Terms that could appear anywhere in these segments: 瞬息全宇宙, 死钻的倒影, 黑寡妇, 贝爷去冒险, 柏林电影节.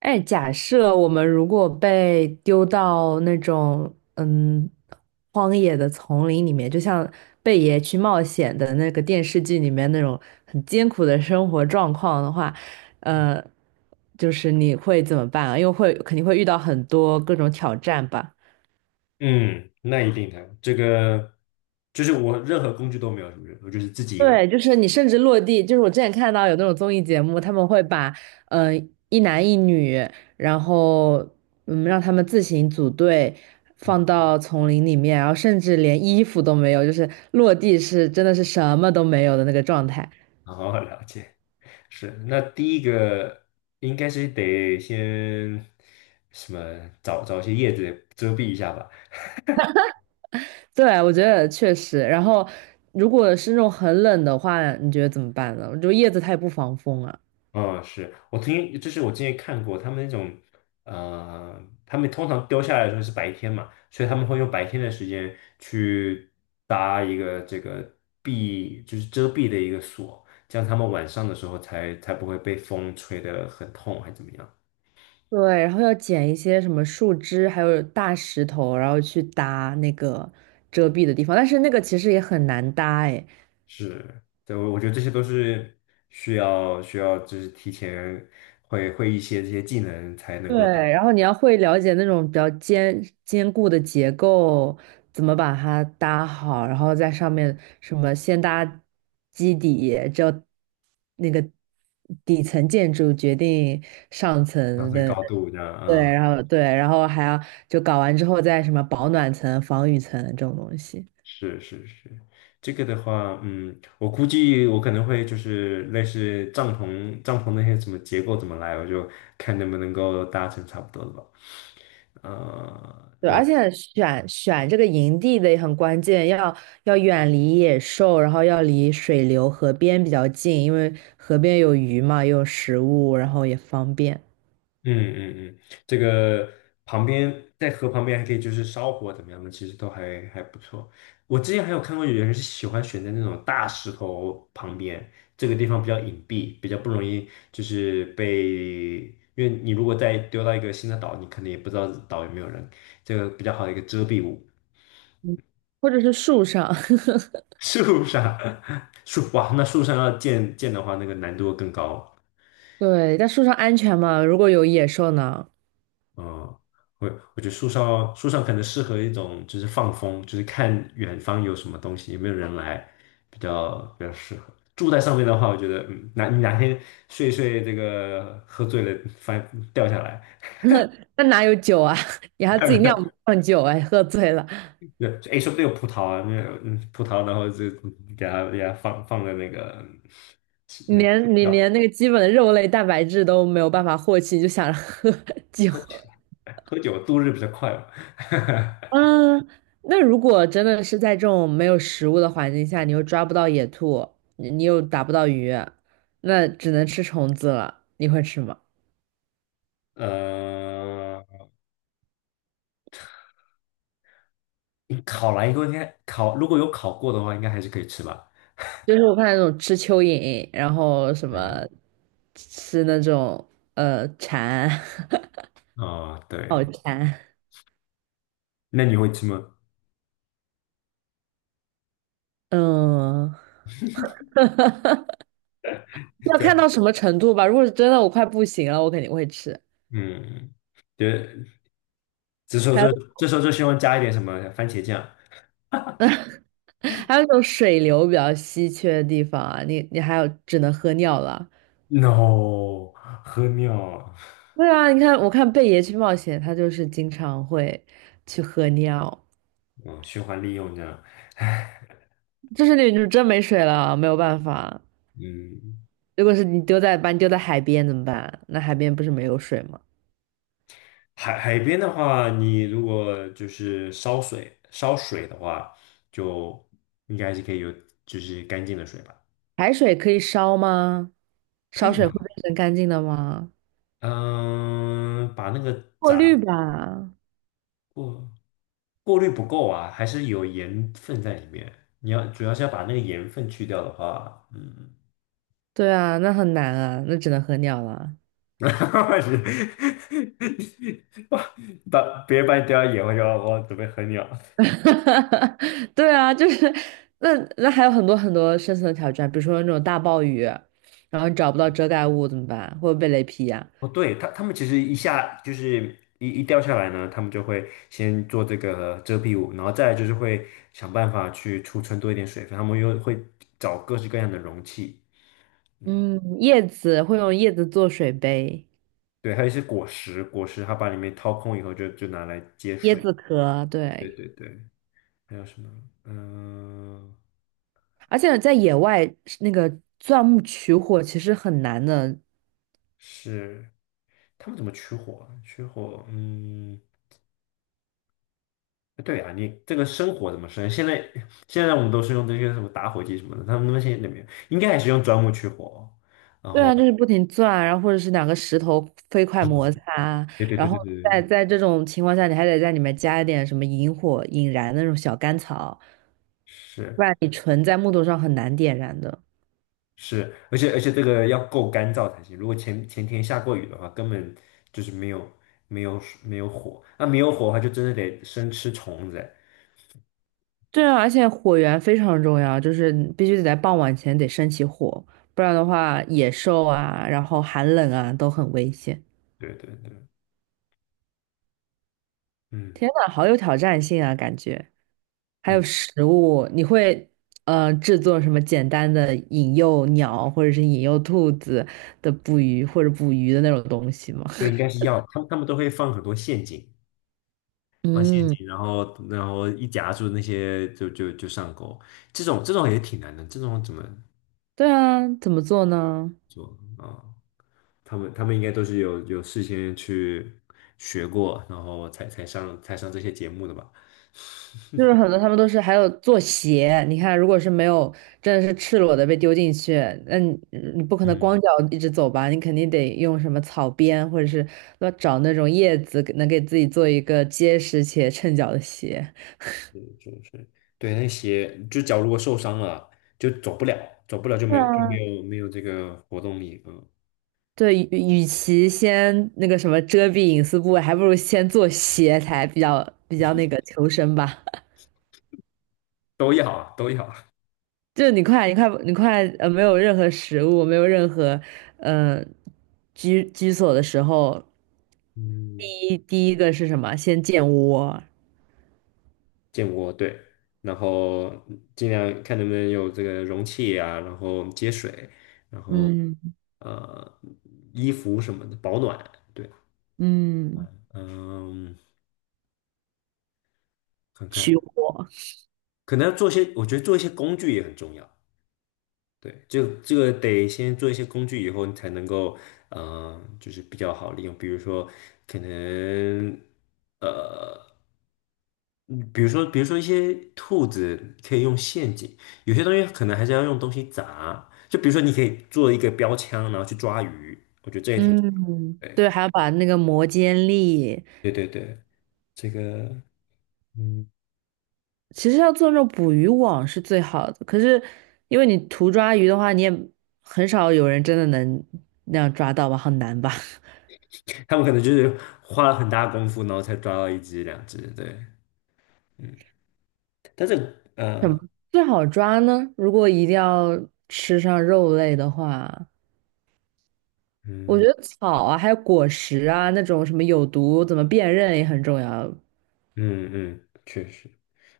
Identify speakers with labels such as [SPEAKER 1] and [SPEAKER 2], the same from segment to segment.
[SPEAKER 1] 哎，假设我们如果被丢到那种荒野的丛林里面，就像《贝爷去冒险》的那个电视剧里面那种很艰苦的生活状况的话，呃，就是你会怎么办啊？因为会肯定会遇到很多各种挑战吧。
[SPEAKER 2] 嗯，那一定的，这个就是我任何工具都没有，是不是？我就是自己一个人，
[SPEAKER 1] 对，就是你甚至落地，就是我之前看到有那种综艺节目，他们会把呃一男一女，然后让他们自行组队放到丛林里面，然后甚至连衣服都没有，就是落地是真的是什么都没有的那个状态。
[SPEAKER 2] 好好了解。是，那第一个应该是得先什么找找一些叶子遮蔽一下吧。
[SPEAKER 1] 对，我觉得确实。然后如果是那种很冷的话，你觉得怎么办呢？我觉得叶子它也不防风啊。
[SPEAKER 2] 嗯，是我曾经，就是我之前看过他们那种，呃，他们通常丢下来的时候是白天嘛，所以他们会用白天的时间去搭一个这个避，就是遮蔽的一个锁，这样他们晚上的时候才不会被风吹得很痛，还怎么样？
[SPEAKER 1] 对，然后要捡一些什么树枝，还有大石头，然后去搭那个遮蔽的地方。但是那个其实也很难搭哎。
[SPEAKER 2] 是，对，我觉得这些都是需要，就是提前会一些这些技能才能
[SPEAKER 1] 对，
[SPEAKER 2] 够达
[SPEAKER 1] 然后你要会了解那种比较坚固的结构，怎么把它搭好，然后在上面什么先搭基底，只有那个底层建筑决定上
[SPEAKER 2] 上
[SPEAKER 1] 层
[SPEAKER 2] 升
[SPEAKER 1] 的，
[SPEAKER 2] 高度这样，
[SPEAKER 1] 对，
[SPEAKER 2] 嗯，
[SPEAKER 1] 然后对，然后还要就搞完之后再什么保暖层、防雨层这种东西。
[SPEAKER 2] 是是是，这个的话，嗯，我估计我可能会就是类似帐篷那些什么结构怎么来，我就看能不能够搭成差不多的吧。呃，
[SPEAKER 1] 对，而且选这个营地的也很关键，要要远离野兽，然后要离水流、河边比较近，因为河边有鱼嘛，也有食物，然后也方便。
[SPEAKER 2] 嗯嗯嗯，这个旁边在河旁边还可以就是烧火怎么样的，其实都还不错。我之前还有看过有人是喜欢选在那种大石头旁边，这个地方比较隐蔽，比较不容易就是被，因为你如果再丢到一个新的岛，你可能也不知道岛有没有人，这个比较好的一个遮蔽物。
[SPEAKER 1] 或者是树上，
[SPEAKER 2] 树上，树，哇，那树上要建的话，那个难度更高。
[SPEAKER 1] 对，在树上安全吗？如果有野兽呢？
[SPEAKER 2] 嗯，我我觉得树上可能适合一种就是放风，就是看远方有什么东西，有没有人来，比较适合。住在上面的话，我觉得嗯，哪你哪天睡一睡，这个喝醉了翻掉下来，
[SPEAKER 1] 那哪有酒啊？你还自己酿酒哎，喝醉了，
[SPEAKER 2] 那哎说不定有葡萄啊，那嗯葡萄，然后就给它放在那个
[SPEAKER 1] 你
[SPEAKER 2] 那个
[SPEAKER 1] 连你
[SPEAKER 2] 叫
[SPEAKER 1] 连那个基本的肉类蛋白质都没有办法获取，你就想着喝 酒。
[SPEAKER 2] 喝酒度日比较快嘛。
[SPEAKER 1] 嗯，那如果真的是在这种没有食物的环境下，你又抓不到野兔，你又打不到鱼，那只能吃虫子了。你会吃吗？
[SPEAKER 2] 呃，烤完以后应该烤如果有烤过的话，应该还是可以吃吧。
[SPEAKER 1] 就是我看那种吃蚯蚓，然后什
[SPEAKER 2] 哎呦
[SPEAKER 1] 么吃那种蝉，
[SPEAKER 2] 啊，
[SPEAKER 1] 好
[SPEAKER 2] 对，
[SPEAKER 1] 馋。
[SPEAKER 2] 那你会吃吗？
[SPEAKER 1] 嗯，要
[SPEAKER 2] 对，
[SPEAKER 1] 看到什么程度吧。如果是真的我快不行了，我肯定会吃。
[SPEAKER 2] 嗯，对，这时候
[SPEAKER 1] 还
[SPEAKER 2] 就
[SPEAKER 1] 有
[SPEAKER 2] 这时候就希望加一点什么番茄酱
[SPEAKER 1] 还有那种水流比较稀缺的地方啊，你还有只能喝尿了。
[SPEAKER 2] ，no,喝尿，
[SPEAKER 1] 对啊，你看，我看贝爷去冒险，他就是经常会去喝尿，
[SPEAKER 2] 嗯，循环利用这样。
[SPEAKER 1] 就是那种真没水了，没有办法。
[SPEAKER 2] 嗯，
[SPEAKER 1] 如果是你丢在把你丢在海边怎么办？那海边不是没有水吗？
[SPEAKER 2] 海边的话，你如果就是烧水的话，就应该是可以有就是干净的水吧？
[SPEAKER 1] 海水可以烧吗？
[SPEAKER 2] 可
[SPEAKER 1] 烧
[SPEAKER 2] 以
[SPEAKER 1] 水会
[SPEAKER 2] 吧？
[SPEAKER 1] 变成干净的吗？
[SPEAKER 2] 嗯，把那个
[SPEAKER 1] 过
[SPEAKER 2] 炸
[SPEAKER 1] 滤吧。
[SPEAKER 2] 过。过滤不够啊，还是有盐分在里面。你要主要是要把那个盐分去掉的话，嗯，
[SPEAKER 1] 对啊，那很难啊，那只能喝尿了。
[SPEAKER 2] 是把把别人把你掉到盐，我就我准备喝尿。
[SPEAKER 1] 对啊，就是那还有很多很多生存挑战，比如说那种大暴雨，然后你找不到遮盖物怎么办？会不会被雷劈呀、
[SPEAKER 2] 哦，对，他他们其实一下就是一一掉下来呢，他们就会先做这个遮蔽物，然后再来就是会想办法去储存多一点水分，他们又会找各式各样的容器，
[SPEAKER 1] 嗯，叶子会用叶子做水杯，
[SPEAKER 2] 对，还有一些果实，果实它把里面掏空以后就拿来接
[SPEAKER 1] 椰
[SPEAKER 2] 水。
[SPEAKER 1] 子壳，
[SPEAKER 2] 对
[SPEAKER 1] 对。
[SPEAKER 2] 对对。还有什么？嗯，
[SPEAKER 1] 而且在野外，那个钻木取火其实很难的。
[SPEAKER 2] 是他们怎么取火啊？取火，嗯，对啊，你这个生火怎么生？现在我们都是用这些什么打火机什么的，他们那边现在那边应该还是用钻木取火哦。
[SPEAKER 1] 对啊，就是不停钻，然后或者是两个石头飞快摩擦，
[SPEAKER 2] 对对
[SPEAKER 1] 然
[SPEAKER 2] 对
[SPEAKER 1] 后
[SPEAKER 2] 对对对，
[SPEAKER 1] 在这种情况下，你还得在里面加一点什么引火、引燃的那种小甘草，不
[SPEAKER 2] 是
[SPEAKER 1] 然你纯在木头上很难点燃的。
[SPEAKER 2] 是，而且这个要够干燥才行。如果前前天下过雨的话，根本就是没有没有火，那、没有火的话，就真的得生吃虫子。
[SPEAKER 1] 对啊，而且火源非常重要，就是你必须得在傍晚前得升起火，不然的话，野兽啊，然后寒冷啊都很危险。
[SPEAKER 2] 对对对，嗯
[SPEAKER 1] 天呐，好有挑战性啊，感觉。还有
[SPEAKER 2] 嗯，
[SPEAKER 1] 食物，你会制作什么简单的引诱鸟或者是引诱兔子的捕鱼或者捕鱼的那种东西吗？
[SPEAKER 2] 对，应该是要，他们都会放很多陷阱。放陷
[SPEAKER 1] 嗯，
[SPEAKER 2] 阱，然后一夹住那些就上钩，这种也挺难的，这种怎么
[SPEAKER 1] 对啊，怎么做呢？
[SPEAKER 2] 啊、他们应该都是有事先去学过，然后才上才上这些节目的吧？
[SPEAKER 1] 就是很多他们都是还有做鞋，你看，如果是没有真的是赤裸的被丢进去，那你你不可能
[SPEAKER 2] 嗯，
[SPEAKER 1] 光脚一直走吧？你肯定得用什么草编，或者是要找那种叶子，能给自己做一个结实且衬脚的鞋。
[SPEAKER 2] 是是是，对，那些就脚如果受伤了，就走不了，走不了就
[SPEAKER 1] 对
[SPEAKER 2] 没就没
[SPEAKER 1] 啊。
[SPEAKER 2] 有没有这个活动力，嗯，
[SPEAKER 1] 对，与与其先那个什么遮蔽隐私部位，还不如先做鞋才比较那个求生吧。
[SPEAKER 2] 都要啊都要，啊。
[SPEAKER 1] 就你快，你快，你快，没有任何食物，没有任何，呃，居所的时候，第
[SPEAKER 2] 嗯，
[SPEAKER 1] 一第一个是什么？先建窝，
[SPEAKER 2] 建窝对，然后尽量看能不能有这个容器啊，然后接水。
[SPEAKER 1] 嗯
[SPEAKER 2] 呃衣服什么的保暖。对，
[SPEAKER 1] 嗯，
[SPEAKER 2] 嗯，看
[SPEAKER 1] 取
[SPEAKER 2] 看，
[SPEAKER 1] 火，
[SPEAKER 2] 可能要做些，我觉得做一些工具也很重要。对，这个得先做一些工具，以后你才能够，嗯，就是比较好利用。比如说，可能，呃，比如说,一些兔子可以用陷阱，有些东西可能还是要用东西砸。就比如说，你可以做一个标枪，然后去抓鱼。
[SPEAKER 1] 嗯，
[SPEAKER 2] 对，
[SPEAKER 1] 对，还要把那个磨尖利，
[SPEAKER 2] 对对对，这个。嗯。
[SPEAKER 1] 其实要做那种捕鱼网是最好的，可是因为你图抓鱼的话，你也很少有人真的能那样抓到吧，很难吧？
[SPEAKER 2] 他们可能就是花了很大功夫，然后才抓到一只两只，对，嗯，但是
[SPEAKER 1] 什么最好抓呢？如果一定要吃上肉类的话，我觉
[SPEAKER 2] 嗯
[SPEAKER 1] 得草啊，还有果实啊，那种什么有毒怎么辨认也很重要。
[SPEAKER 2] 嗯嗯，确实，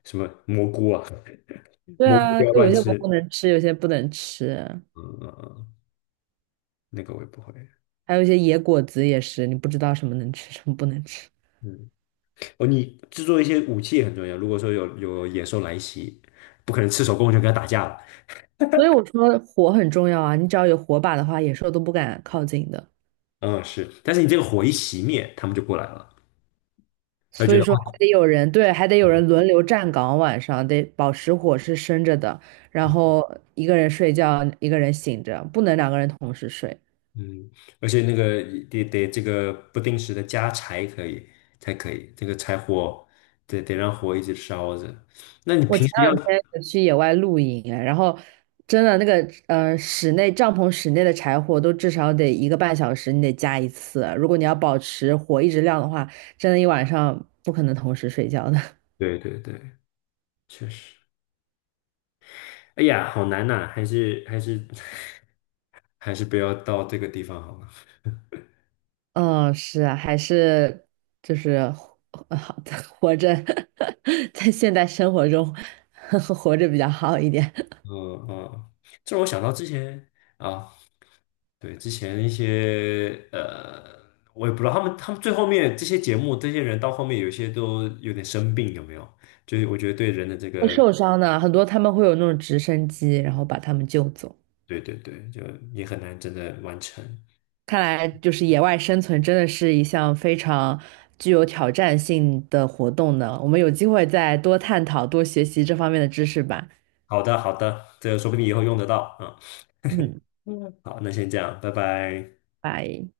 [SPEAKER 2] 什么蘑菇啊，
[SPEAKER 1] 对
[SPEAKER 2] 蘑菇不
[SPEAKER 1] 啊，
[SPEAKER 2] 要
[SPEAKER 1] 就有
[SPEAKER 2] 乱
[SPEAKER 1] 些蘑菇
[SPEAKER 2] 吃，
[SPEAKER 1] 能吃，有些不能吃，
[SPEAKER 2] 嗯，那个我也不会，
[SPEAKER 1] 还有一些野果子也是，你不知道什么能吃，什么不能吃。
[SPEAKER 2] 嗯，哦，你制作一些武器也很重要，如果说有野兽来袭，不可能赤手空拳跟他打架了，
[SPEAKER 1] 所以我说火很重要啊，你只要有火把的话，野兽都不敢靠近的。
[SPEAKER 2] 嗯是，但是你这个火一熄灭，他们就过来了，他
[SPEAKER 1] 所
[SPEAKER 2] 就觉
[SPEAKER 1] 以
[SPEAKER 2] 得。
[SPEAKER 1] 说还得有人，对，还得有人轮流站岗，晚上得保持火是生着的，然后一个人睡觉，一个人醒着，不能两个人同时睡。
[SPEAKER 2] 嗯，而且那个得这个不定时的加柴可以才可以，这个柴火得让火一直烧着。那你
[SPEAKER 1] 我
[SPEAKER 2] 平
[SPEAKER 1] 前
[SPEAKER 2] 时要，
[SPEAKER 1] 两天有去野外露营哎，然后真的那个室内帐篷室内的柴火都至少得一个半小时，你得加一次。如果你要保持火一直亮的话，真的一晚上不可能同时睡觉的。
[SPEAKER 2] 对对对，确实。哎呀，好难呐、还是还是 还是不要到这个地方好了。
[SPEAKER 1] 嗯，是啊，还是就是活 活着，在现代生活中 活着比较好一点。
[SPEAKER 2] 嗯嗯，这让我想到之前啊，对，之前一些呃，我也不知道他们最后面这些节目，这些人到后面有些都有点生病，有没有？就是我觉得对人的这
[SPEAKER 1] 会
[SPEAKER 2] 个。
[SPEAKER 1] 受伤的很多，他们会有那种直升机，然后把他们救走。
[SPEAKER 2] 对对对，就也很难真的完成。
[SPEAKER 1] 看来就是野外生存真的是一项非常具有挑战性的活动呢。我们有机会再多探讨、多学习这方面的知识吧。
[SPEAKER 2] 好的，好的，这个说不定以后用得到啊。
[SPEAKER 1] 嗯，
[SPEAKER 2] 嗯，好，那先这样，拜拜。
[SPEAKER 1] 拜。